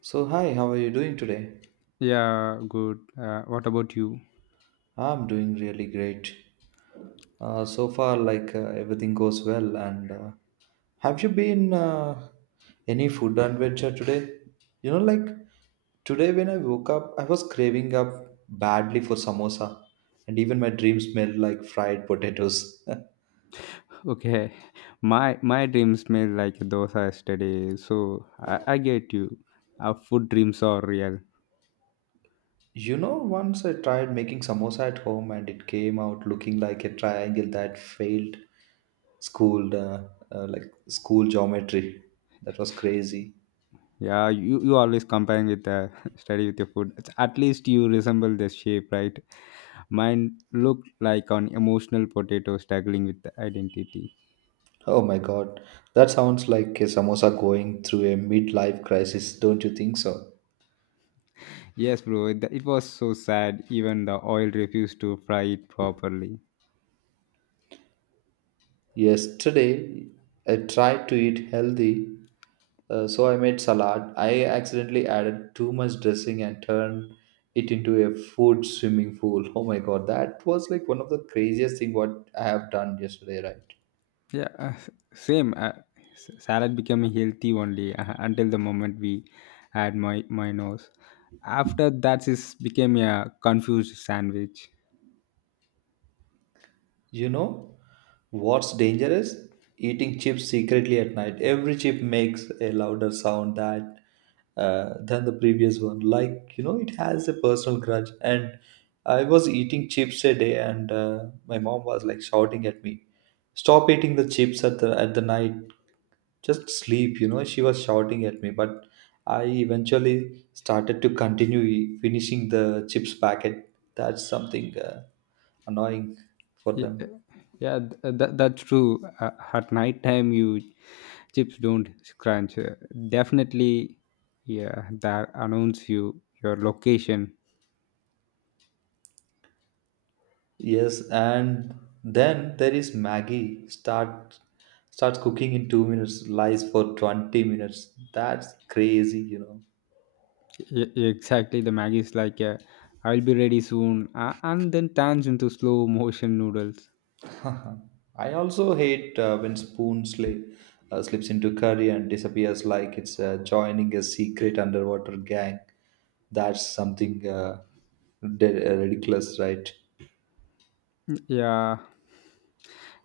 So, hi, how are you doing today? Yeah, good. What about you? I'm doing really great. So far, like everything goes well. And have you been any food adventure today? You know, like today when I woke up, I was craving up badly for samosa, and even my dream smelled like fried potatoes. Okay, my dreams smell like dosa yesterday, so I get you. Our food dreams are real. You know, once I tried making samosa at home and it came out looking like a triangle that failed school, uh, like school geometry. That was crazy. Yeah, you always comparing with the study with your food. At least you resemble the shape, right? Mine looked like an emotional potato struggling with the identity. Oh my god, that sounds like a samosa going through a midlife crisis, don't you think so? Yes, bro, it was so sad. Even the oil refused to fry it properly. Yesterday, I tried to eat healthy. So I made salad. I accidentally added too much dressing and turned it into a food swimming pool. Oh my god, that was like one of the craziest thing what I have done yesterday, right? Yeah, same. Salad became healthy only until the moment we had my nose. After that, it became a confused sandwich. You know what's dangerous? Eating chips secretly at night. Every chip makes a louder sound that than the previous one. Like you know, it has a personal grudge. And I was eating chips a day, and my mom was like shouting at me, "Stop eating the chips at the night." Just sleep, you know. She was shouting at me, but I eventually started to continue finishing the chips packet. That's something annoying for Y- uh, them. Yeah, that's true. At night time, you chips don't crunch. Definitely, yeah, that announce you your location. Yes, and then there is maggie starts cooking in 2 minutes, lies for 20 minutes. That's crazy, you know. Exactly, the Maggie is like, I'll be ready soon, and then turns into slow motion noodles. I also hate when spoon slips into curry and disappears like it's joining a secret underwater gang. That's something ridiculous, right? Yeah,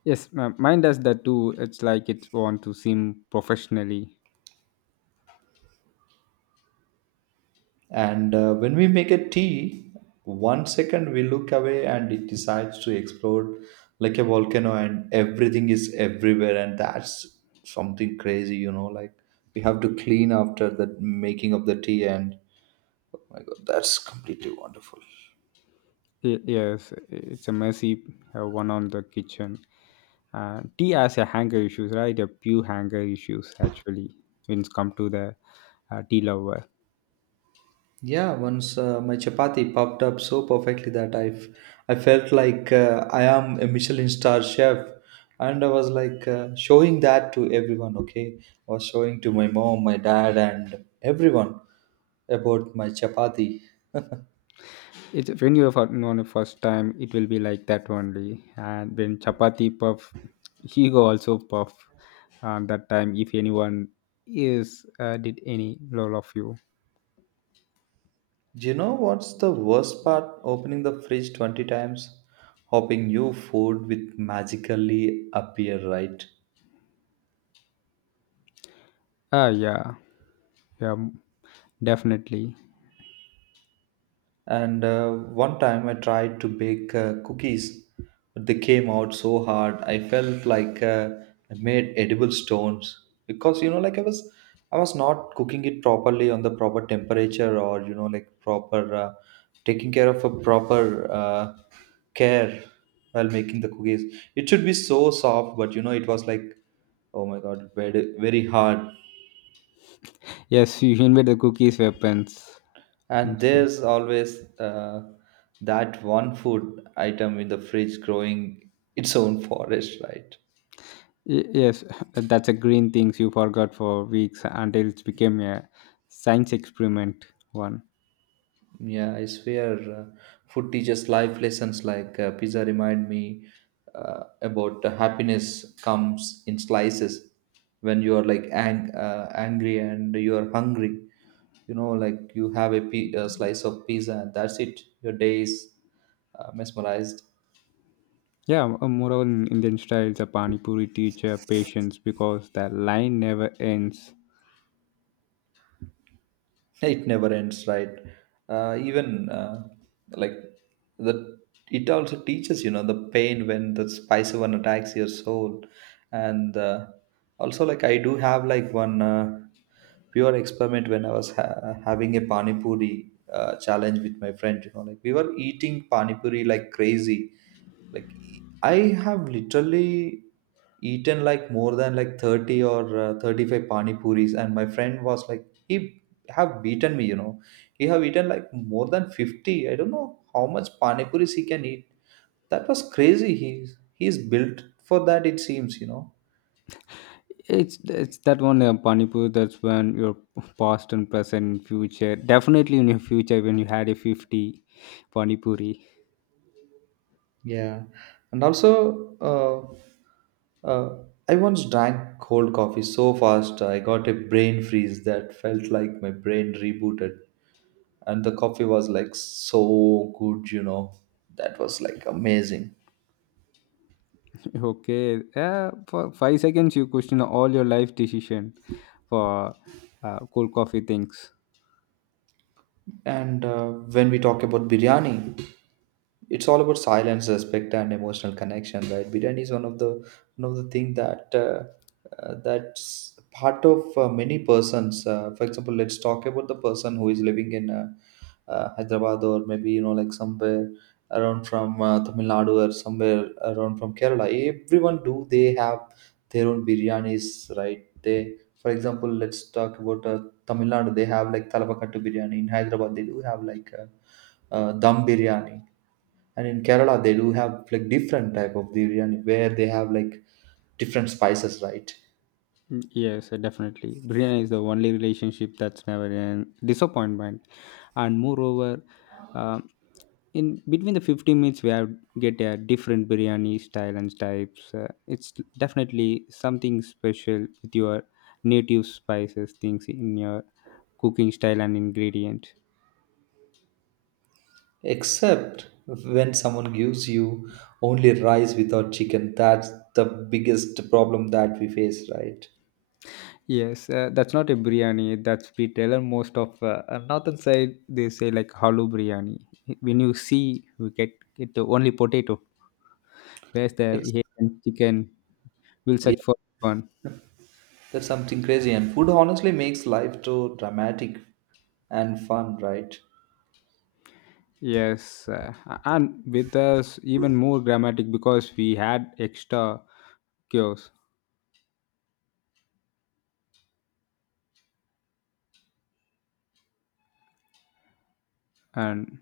yes, mine does that too. It's like it want to seem professionally. And when we make a tea, one second we look away and it decides to explode like a volcano, and everything is everywhere. And that's something crazy, you know. Like we have to clean after the making of the tea, and my God, that's completely wonderful. Yes, it's a messy one on the kitchen. Tea has a hanger issues, right? A few hanger issues actually when it's come to the tea lover. Yeah, once my chapati popped up so perfectly that I felt like I am a Michelin star chef. And I was like showing that to everyone, okay? I was showing to my mom, my dad, and everyone about my chapati. It's when you're for, on the first time, it will be like that only. And when chapati puff, he go also puff. That time, if anyone is did any lol of you, Do you know what's the worst part? Opening the fridge 20 times, hoping new food will magically appear, right? Yeah, yeah, definitely. And one time I tried to bake cookies, but they came out so hard. I felt like I made edible stones, because you know, I was not cooking it properly on the proper temperature, or you know, like proper taking care of a proper care while making the cookies. It should be so soft, but you know, it was like, oh my god, very very hard. Yes, you invade the cookies weapons. And Mostly. there's always that one food item in the fridge growing its own forest, right? Yes, that's a green things you forgot for weeks until it became a science experiment one. Yeah, I swear, food teaches life lessons, like pizza remind me about the happiness comes in slices when you are like angry and you are hungry. You know, like you have a slice of pizza and that's it. Your day is mesmerized. Yeah, moreover in Indian style, the pani puri teacher patience because the line never ends. It never ends, right? Uh, even uh, like the it also teaches, you know, the pain when the spicy one attacks your soul. And also, like, I do have like one pure experiment when I was having a pani puri challenge with my friend. You know, like we were eating pani puri like crazy. I have literally eaten like more than like 30 or 35 pani puris, and my friend was like he have beaten me, you know. He have eaten like more than 50. I don't know how much panipuris he can eat. That was crazy. He's built for that, it seems, you know. It's that one pani puri. That's when your past and present, and future. Definitely in your future when you had a 50 pani puri. Yeah. And also uh, uh, I once drank cold coffee so fast I got a brain freeze that felt like my brain rebooted, and the coffee was like so good, you know. That was like amazing. Okay, yeah, for 5 seconds you question all your life decision for cool coffee things. And when we talk about biryani, it's all about silence, respect, and emotional connection, right? Biryani is one of the thing that that's part of many persons. For example, let's talk about the person who is living in Hyderabad, or maybe you know like somewhere around from Tamil Nadu or somewhere around from Kerala. Everyone do they have their own biryanis, right? They, for example, let's talk about Tamil Nadu, they have like Talapakattu biryani. In Hyderabad they do have like dum biryani, and in Kerala they do have like different type of biryani where they have like different spices, right? Mm, yes, definitely. Brianna is the only relationship that's never an disappointment, and moreover, um in between the 15 minutes we have get a different biryani style and types. It's definitely something special with your native spices things in your cooking style and ingredient. Except when someone gives you only rice without chicken, that's the biggest problem that we face, right? Yes, that's not a biryani. That's we tell her most of northern side. They say like halal biryani. When you see, we get it only potato. Where's the Ex- Asian chicken? We'll Yeah, search for one. that's something crazy. And food honestly makes life so dramatic and fun, right? Yes, and with us even more dramatic because we had extra kiosks. And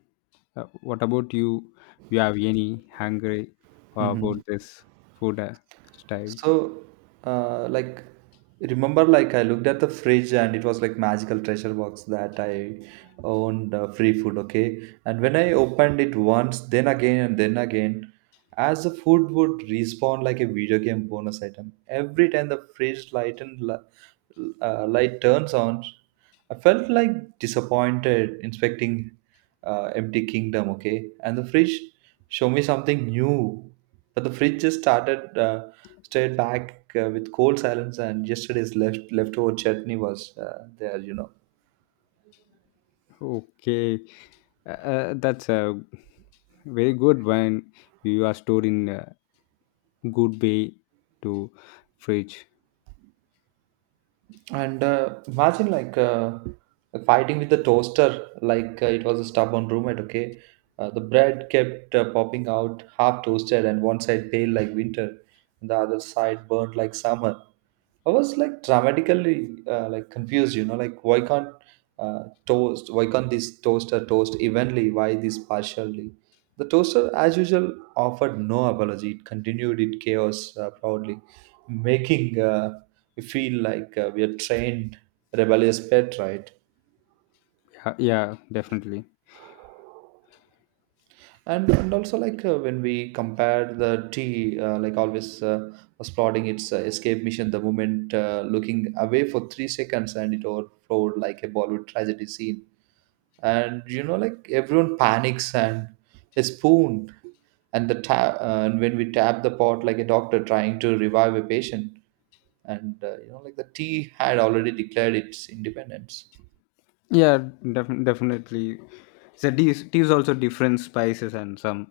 uh, what about you? You have any hungry about Hmm. this food styles? So, uh, like, remember, like, I looked at the fridge and it was like magical treasure box that I owned, free food, okay? And when I opened it once, then again, and then again, as the food would respawn like a video game bonus item, every time the fridge light turns on, I felt like disappointed inspecting empty kingdom, okay? And the fridge show me something new, but the fridge just started stared back with cold silence, and yesterday's leftover chutney was there, you know. Okay, that's a very good when you are stored in a good way to fridge. And imagine like fighting with the toaster, like it was a stubborn roommate. Okay, the bread kept popping out, half toasted, and one side pale like winter, and the other side burnt like summer. I was like dramatically like confused, you know, like why can't toast? Why can't this toaster toast evenly? Why this partially? The toaster, as usual, offered no apology. It continued its chaos proudly, making we feel like we are trained rebellious pet, right? Yeah, yeah, definitely. And also, like, when we compare the tea, like always was plotting its escape mission, the moment looking away for three seconds, and it overflowed like a bollywood tragedy scene, and you know like everyone panics, and a spoon and the tap, and when we tap the pot like a doctor trying to revive a patient. And you know, like the tea had already declared its independence. Yeah, definitely. So teas also different spices and some,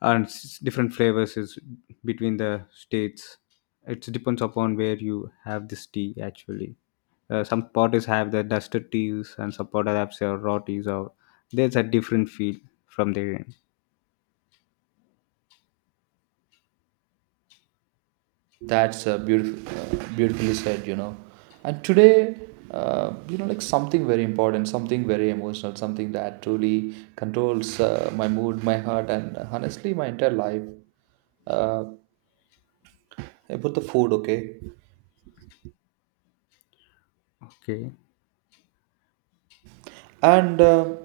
and different flavors is between the states. It depends upon where you have this tea actually. Some potters have the dusted teas, and some potters have say, raw teas, or there's a different feel from their end. That's beautifully said, you know. And today, you know, like something very important, something very emotional, something that truly controls my mood, my heart, and honestly, my entire life. Uh, about the food, okay? Okay. And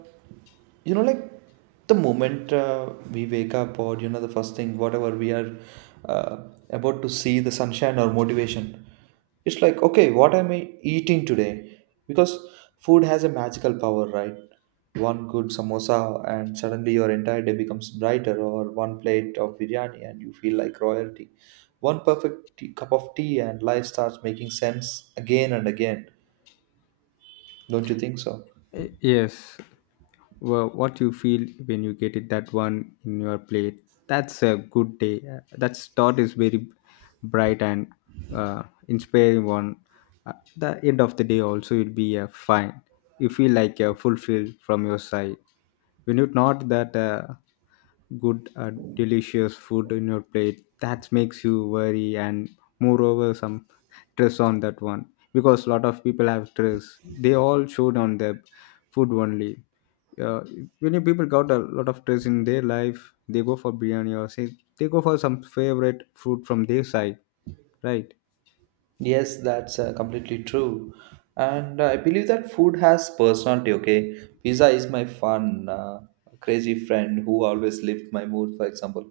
you know, like the moment we wake up, or you know, the first thing whatever we are uh, about to see the sunshine or motivation, it's like, okay, what am I eating today? Because food has a magical power, right? One good samosa and suddenly your entire day becomes brighter, or one plate of biryani and you feel like royalty, one perfect cup of tea and life starts making sense again and again. Don't you think so? Yes. Well, what you feel when you get it that one in your plate. That's a good day. That thought is very bright and inspiring one. At the end of the day, also it'll be a fine. You feel like you fulfilled from your side. When you not that good, delicious food in your plate, that makes you worry, and moreover some stress on that one because a lot of people have stress they all showed on their food only. uh, when you people got a lot of stress in their life, they go for biryani or say they go for some favorite food from their side, right? Yes, that's completely true. And I believe that food has personality, okay? Pizza is my fun, crazy friend who always lifts my mood, for example.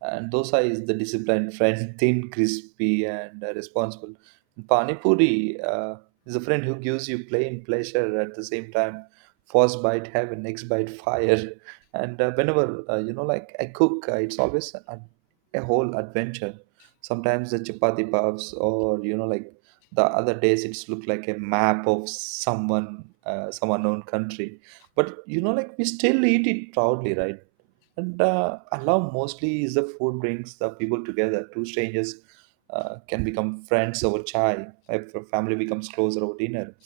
And dosa is the disciplined friend, thin, crispy, and responsible. And Pani Puri is a friend who gives you plain pleasure at the same time. First bite heaven, next bite fire. And whenever, like I cook, it's always a whole adventure. Sometimes the chapati puffs, or like the other days it's look like a map of someone, some unknown country. But like we still eat it proudly, right? And I love mostly is the food brings the people together. Two strangers can become friends over chai, if a family becomes closer over dinner.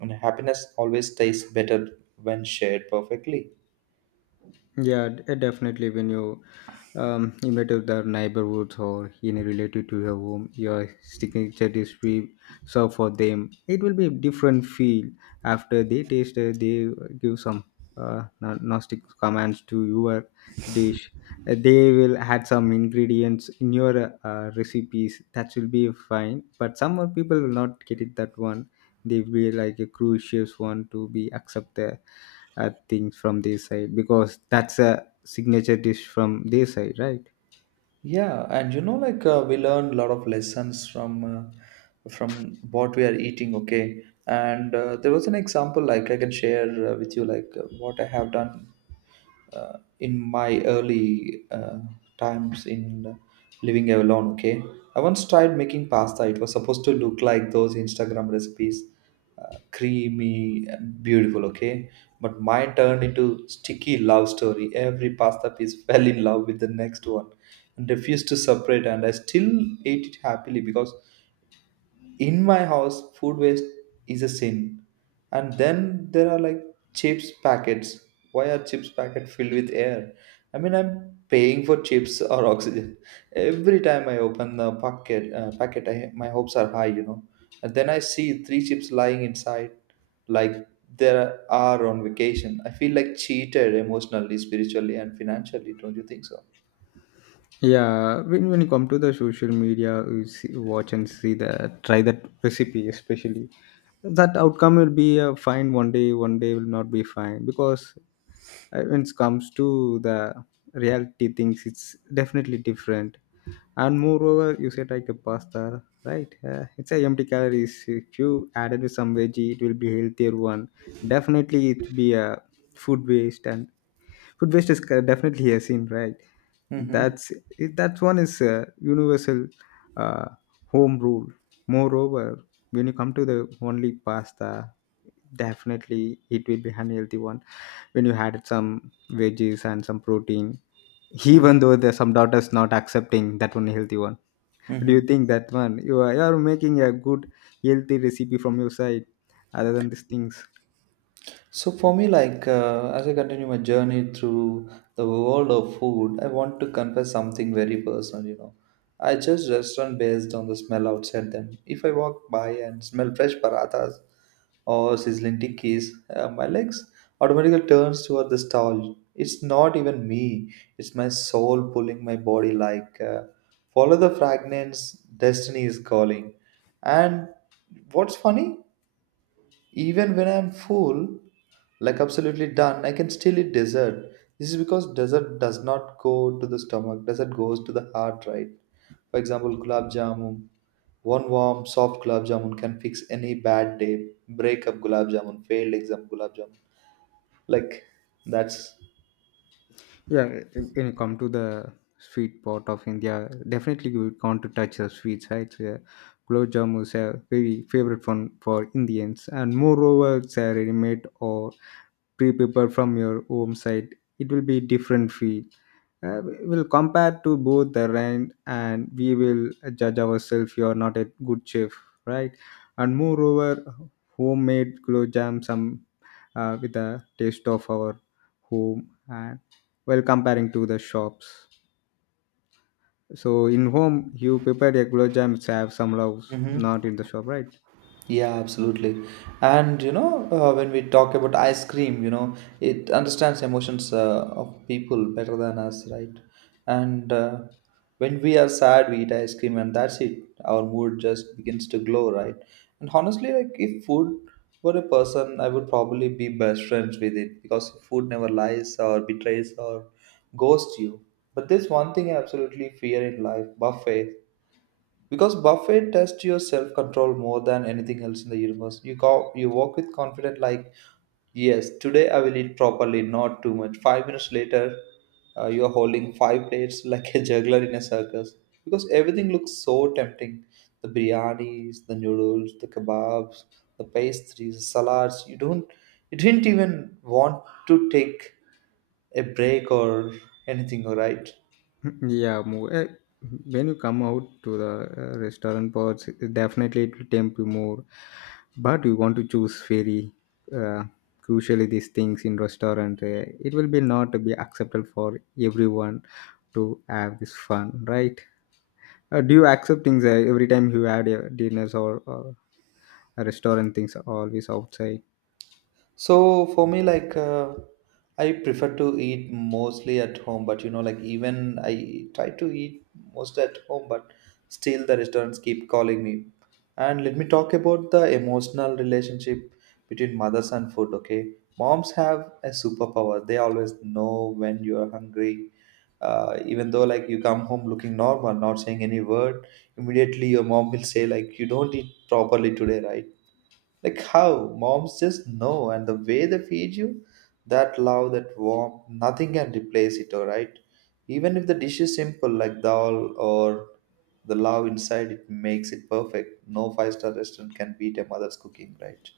And happiness always tastes better when shared perfectly. Yeah, definitely. When you image of the neighborhoods or in related to your home, your signature dish we serve for them. It will be a different feel after they taste. They give some nostalgic commands to your dish. They will add some ingredients in your recipes. That will be fine. But some of people will not get it. That one, they will be like a crucial one to be accepted I think from their side because that's a signature dish from their side, right? Yeah, and like we learn a lot of lessons from what we are eating, okay. And there was an example, like I can share, with you, like what I have done in my early times in living alone, okay. I once tried making pasta. It was supposed to look like those Instagram recipes, creamy and beautiful, okay. But mine turned into sticky love story. Every pasta piece fell in love with the next one and refused to separate. And I still ate it happily, because in my house food waste is a sin. And then there are like chips packets. Why are chips packet filled with air? I mean, I'm paying for chips or oxygen? Every time I open the packet, my hopes are high. And then I see three chips lying inside, like there are on vacation. I feel like cheated emotionally, spiritually, and financially. Don't you think so? Yeah, when you come to the social media, you see, watch and see the try that recipe, especially that outcome will be fine one day. One day will not be fine because when it comes to the reality things, it's definitely different. And moreover, you said like a pasta, right? It's a empty calories. If you add it with some veggie, it will be healthier one. Definitely, it be a food waste, and food waste is definitely a sin, right? Mm-hmm. That's that one is a universal uh, home rule. Moreover, when you come to the only pasta, definitely it will be unhealthy one. When you had some veggies and some protein, even though there's some daughters not accepting that one healthy one, do you Mm-hmm. think that one? You are making a good healthy recipe from your side other than these things. So for me, like as I continue my journey through the world of food, I want to confess something very personal. I judge restaurant based on the smell outside them. If I walk by and smell fresh parathas or sizzling tikkis, my legs automatically turns toward the stall. It's not even me; it's my soul pulling my body. Like, follow the fragments, destiny is calling. And what's funny? Even when I'm full, like absolutely done, I can still eat dessert. This is because dessert does not go to the stomach, dessert goes to the heart, right? For example, gulab jamun. One warm, soft gulab jamun can fix any bad day. Breakup gulab jamun, failed exam gulab jamun. Like that's. Yeah, when you come to the sweet part of India, definitely you would want to touch the sweets, right? So, yeah, Gulab jamun is a very favorite one for Indians, and moreover, it's a ready-made or pre-prepared from your home side. It will be different feel, we'll compare to both the rent, and we will judge ourselves you are not a good chef, right? And moreover homemade gulab jam some, with the taste of our home, and well comparing to the shops, so in home you prepare a gulab jam which have some loves, Mm-hmm. not in the shop, right? Yeah, absolutely. And when we talk about ice cream, it understands emotions of people better than us, right? And when we are sad, we eat ice cream, and that's it. Our mood just begins to glow, right? And honestly, like if food were a person, I would probably be best friends with it, because food never lies or betrays or ghosts you. But there's one thing I absolutely fear in life: buffets, because Buffett tests your self control more than anything else in the universe. You go, you walk with confidence, like, yes, today I will eat properly, not too much. 5 minutes later, you are holding five plates like a juggler in a circus. Because everything looks so tempting: the biryanis, the noodles, the kebabs, the pastries, the salads. You didn't even want to take a break or anything, all right? Yeah, when you come out to the restaurant parts, definitely it will tempt you more. But you want to choose very uh, crucially these things in restaurant. It will be not be acceptable for everyone to have this fun, right? Do you accept things every time you had dinners or restaurant things always outside? So for me, like I prefer to eat mostly at home, but like even I try to eat most at home, but still the restaurants keep calling me. And let me talk about the emotional relationship between mothers and food. Okay, moms have a superpower. They always know when you are hungry. Even though like you come home looking normal, not saying any word, immediately your mom will say like you don't eat properly today, right? Like how moms just know, and the way they feed you, that love, that warmth, nothing can replace it, alright? Even if the dish is simple, like dal or the love inside, it makes it perfect. No five-star restaurant can beat a mother's cooking, right?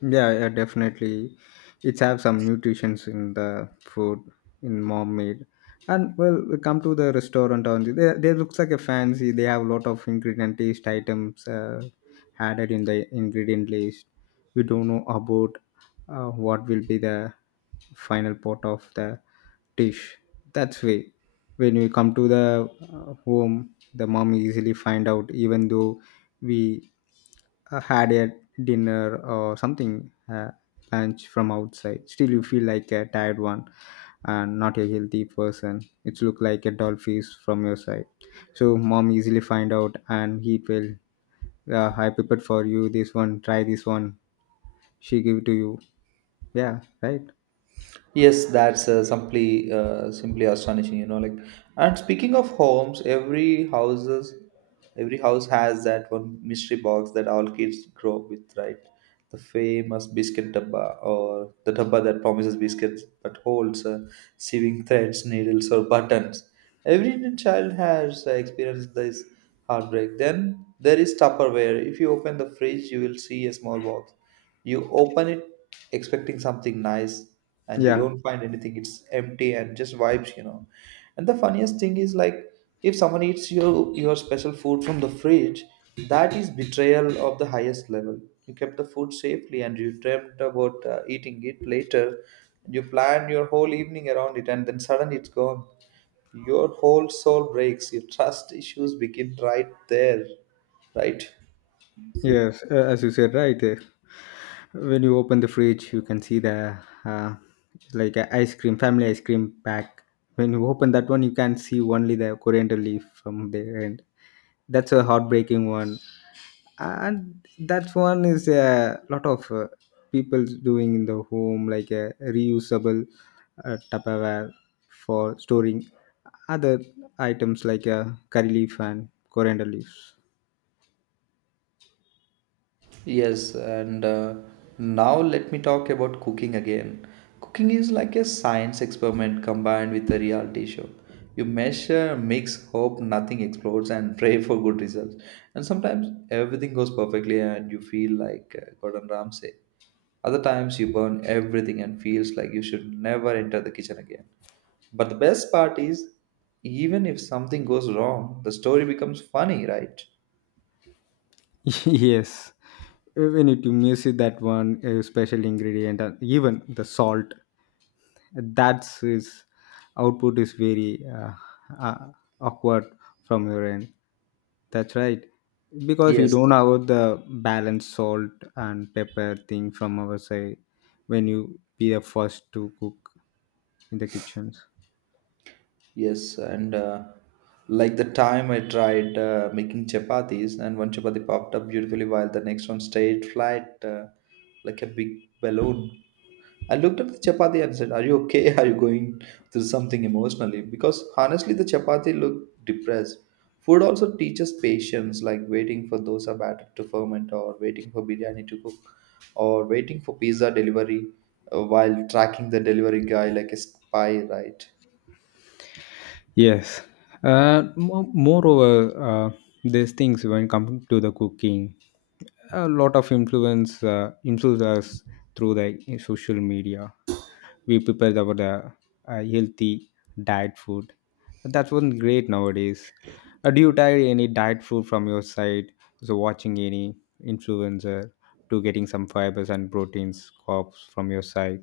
Yeah, yeah, definitely. It's have some nutritions in the food in mom made. And well, we come to the restaurant on they looks like a fancy. They have a lot of ingredient taste items added in the ingredient list. We don't know about what will be the final pot of the dish. That's way. When we come to the home, the mom easily find out even though we had a dinner or something lunch from outside. Still, you feel like a tired one and not a healthy person. It's look like a dull face from your side. So mom easily find out and he will. Yeah, I prepared for you this one. Try this one. She give to you. Yeah, right. Yes, that's simply astonishing. Like, and speaking of homes, every house has that one mystery box that all kids grow up with, right? The famous biscuit dabba, or the dabba that promises biscuits but holds sewing threads, needles, or buttons. Every Indian child has experienced this heartbreak. Then there is Tupperware. If you open the fridge, you will see a small box, you open it expecting something nice, and you Yeah, don't find anything. It's empty and just vibes. And the funniest thing is like if someone eats your special food from the fridge, that is betrayal of the highest level. You kept the food safely and you dreamt about eating it later. You planned your whole evening around it and then suddenly it's gone. Your whole soul breaks. Your trust issues begin right there, right? yes, as you said, right. When you open the fridge, you can see the uh, like a ice cream, family ice cream pack. When you open that one, you can see only the coriander leaf from there, and that's a heartbreaking one. And that one is a lot of people doing in the home, like a reusable Tupperware for storing other items like curry leaf and coriander leaves. Yes, and now let me talk about cooking again. Cooking is like a science experiment combined with a reality show. You measure, mix, hope nothing explodes, and pray for good results. And sometimes everything goes perfectly, and you feel like Gordon Ramsay. Other times you burn everything and feels like you should never enter the kitchen again. But the best part is, even if something goes wrong, the story becomes funny, right? Yes, we need to music that one special ingredient, and even the salt. That's his output is very uh, awkward from your end. That's right. Because we Yes, don't have the balanced salt and pepper thing from our side when you be the first to cook in the kitchens. yes, and like the time I tried making chapatis, and one chapati popped up beautifully while the next one stayed flat, like a big balloon. I looked at the chapati and said, Are you okay? Are you going through something emotionally? Because honestly, the chapati looked depressed. Food also teaches patience, like waiting for dosa batter to ferment, or waiting for biryani to cook, or waiting for pizza delivery, while tracking the delivery guy like a spy, right? Yes. Moreover, these things when coming to the cooking, a lot of influence us through the social media. We prepare about the healthy diet food. That's one great nowadays. Do you try any diet food from your side? So watching any influencer to getting some fibers and proteins, carbs from your side.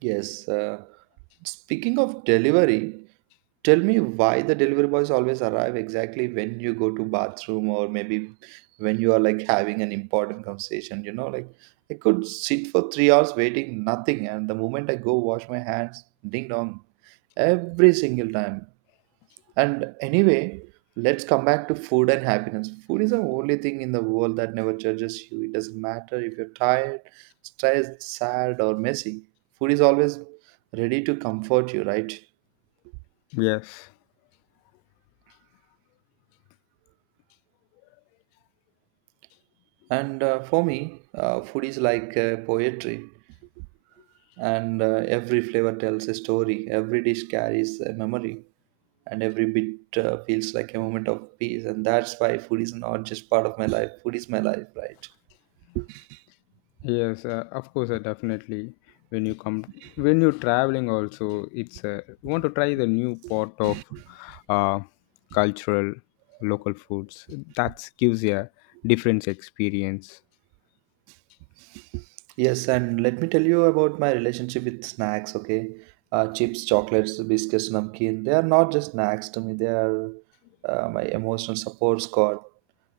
Yes. Speaking of delivery, tell me why the delivery boys always arrive exactly when you go to bathroom, or maybe when you are like having an important conversation. Like I could sit for 3 hours waiting nothing, and the moment I go wash my hands, ding dong, every single time. And anyway, let's come back to food and happiness. Food is the only thing in the world that never judges you. It doesn't matter if you're tired, stressed, sad, or messy. Food is always ready to comfort you, right? Yes. And for me, food is like poetry. And every flavor tells a story, every dish carries a memory, and every bit feels like a moment of peace. And that's why food is not just part of my life, food is my life, right? Yes, of course, definitely. When you come, when you're traveling, also, it's you want to try the new pot of uh, cultural local foods. That gives you a different experience. Yes, and let me tell you about my relationship with snacks, okay? Chips, chocolates, biscuits, namkeen. They are not just snacks to me, they are my emotional support squad.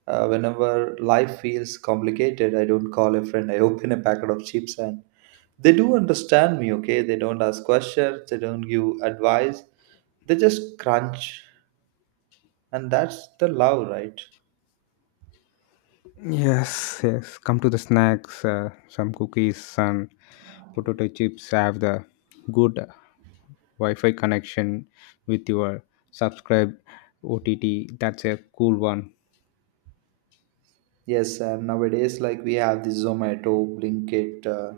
Whenever life feels complicated, I don't call a friend, I open a packet of chips, and they do understand me, okay? They don't ask questions, they don't give advice, they just crunch. And that's the love, right? Yes, yes. Come to the snacks, some cookies, some potato chips. Have the good Wi-Fi connection with your subscribe OTT. That's a cool one. Yes, and nowadays, like we have the Zomato, Blinkit, uh,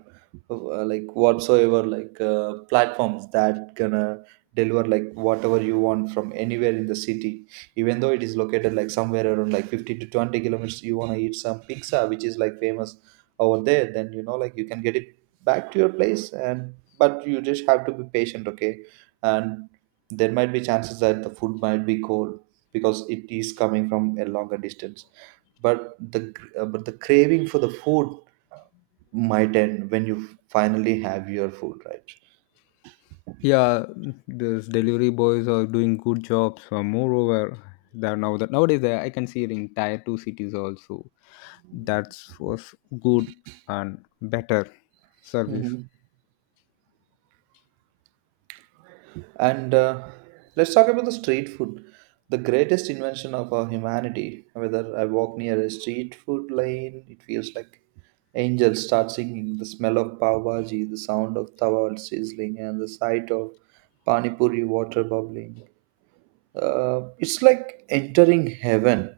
uh, like whatsoever, like platforms that gonna deliver like whatever you want from anywhere in the city. Even though it is located like somewhere around like 50 to 20 kilometers, you wanna eat some pizza, which is like famous over there. Then like you can get it back to your place, and but you just have to be patient, okay? And there might be chances that the food might be cold because it is coming from a longer distance, but the craving for the food might end when you finally have your food, right? Yeah, these delivery boys are doing good jobs, moreover that now that nowadays I can see it in tier 2 cities also. That was good and better Hmm. service. And let's talk about the street food, the greatest invention of our humanity. Whether I walk near a street food lane, it feels like angels start singing. The smell of pav bhaji, the sound of tawa sizzling, and the sight of pani puri water bubbling, it's like entering heaven,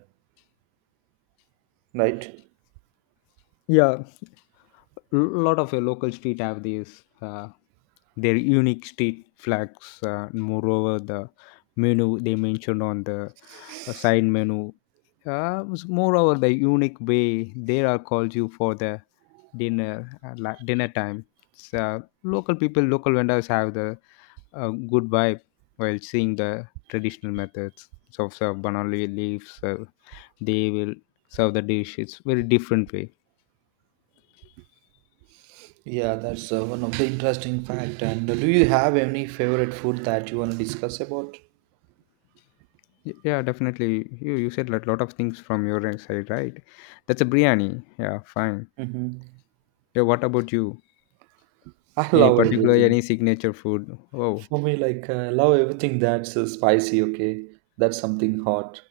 right? Yeah, a lot of local street have these their unique street flags, moreover the menu they mentioned on the side menu, was moreover the unique way they are called you for the dinner time. So local people local vendors have the good vibe while seeing the traditional methods. So banana leaves, they will serve the dish, it's very different way. Yeah, that's one of the interesting fact. And do you have any favorite food that you want to discuss about? Yeah, definitely. You said a lot of things from your side, right? That's a biryani. Yeah, fine. Hmm. Yeah, what about you? I Any love particular everything. any signature food? Oh, For me, like I love everything that's spicy. Okay, that's something hot.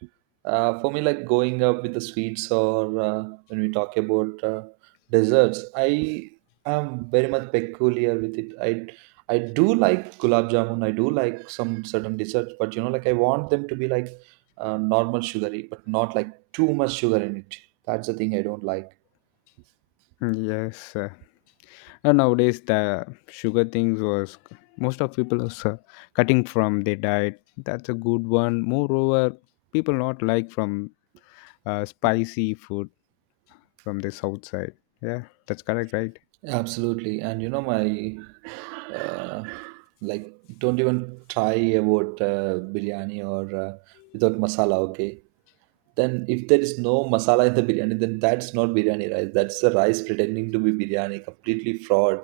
For me, like going up with the sweets, or when we talk about desserts, I am very much peculiar with it. I do like gulab jamun. I do like some certain desserts, but like I want them to be like normal sugary, but not like too much sugar in it. That's the thing I don't like. yes. And nowadays the sugar things was most of people is cutting from their diet. That's a good one. Moreover, people not like from spicy food from the south side. Yeah, that's correct, right? Absolutely, and you know my, uh, like don't even try about biryani or without masala. Okay, then if there is no masala in the biryani, then that's not biryani rice. That's the rice pretending to be biryani, completely fraud.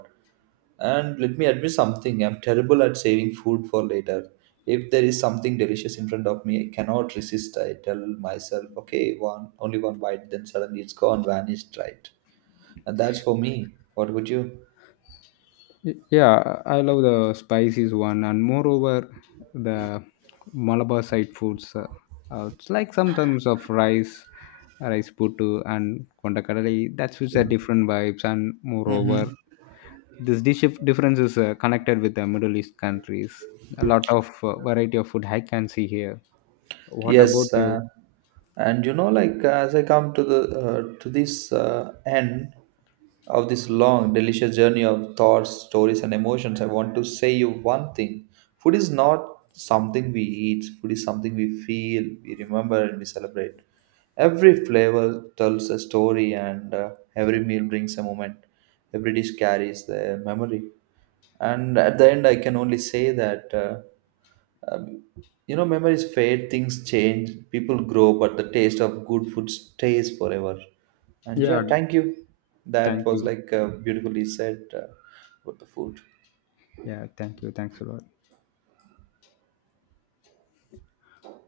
And let me admit something: I'm terrible at saving food for later. If there is something delicious in front of me, I cannot resist. I tell myself, okay, one only one bite, then suddenly it's gone, vanished, right? And that's for me. What about you? Yeah, I love the spices one, and moreover, the Malabar side foods. It's like sometimes of rice, rice puttu, and kondakadali. That's which are different vibes, and moreover, Mm-hmm. this dish difference is connected with the Middle East countries. A lot of variety of food I can see here. What about Yes, you? And like as I come to the to this end of this long, delicious journey of thoughts, stories, and emotions, I want to say you one thing: food is not something we eat. Food is something we feel, we remember, and we celebrate. Every flavor tells a story, and every meal brings a moment. Every dish carries the memory. And at the end, I can only say that. Um, Memories fade, things change, people grow, but the taste of good food stays forever. And yeah, Yeah, thank you. That thank was you. like beautifully said about the food. Yeah, thank you. Thanks a lot.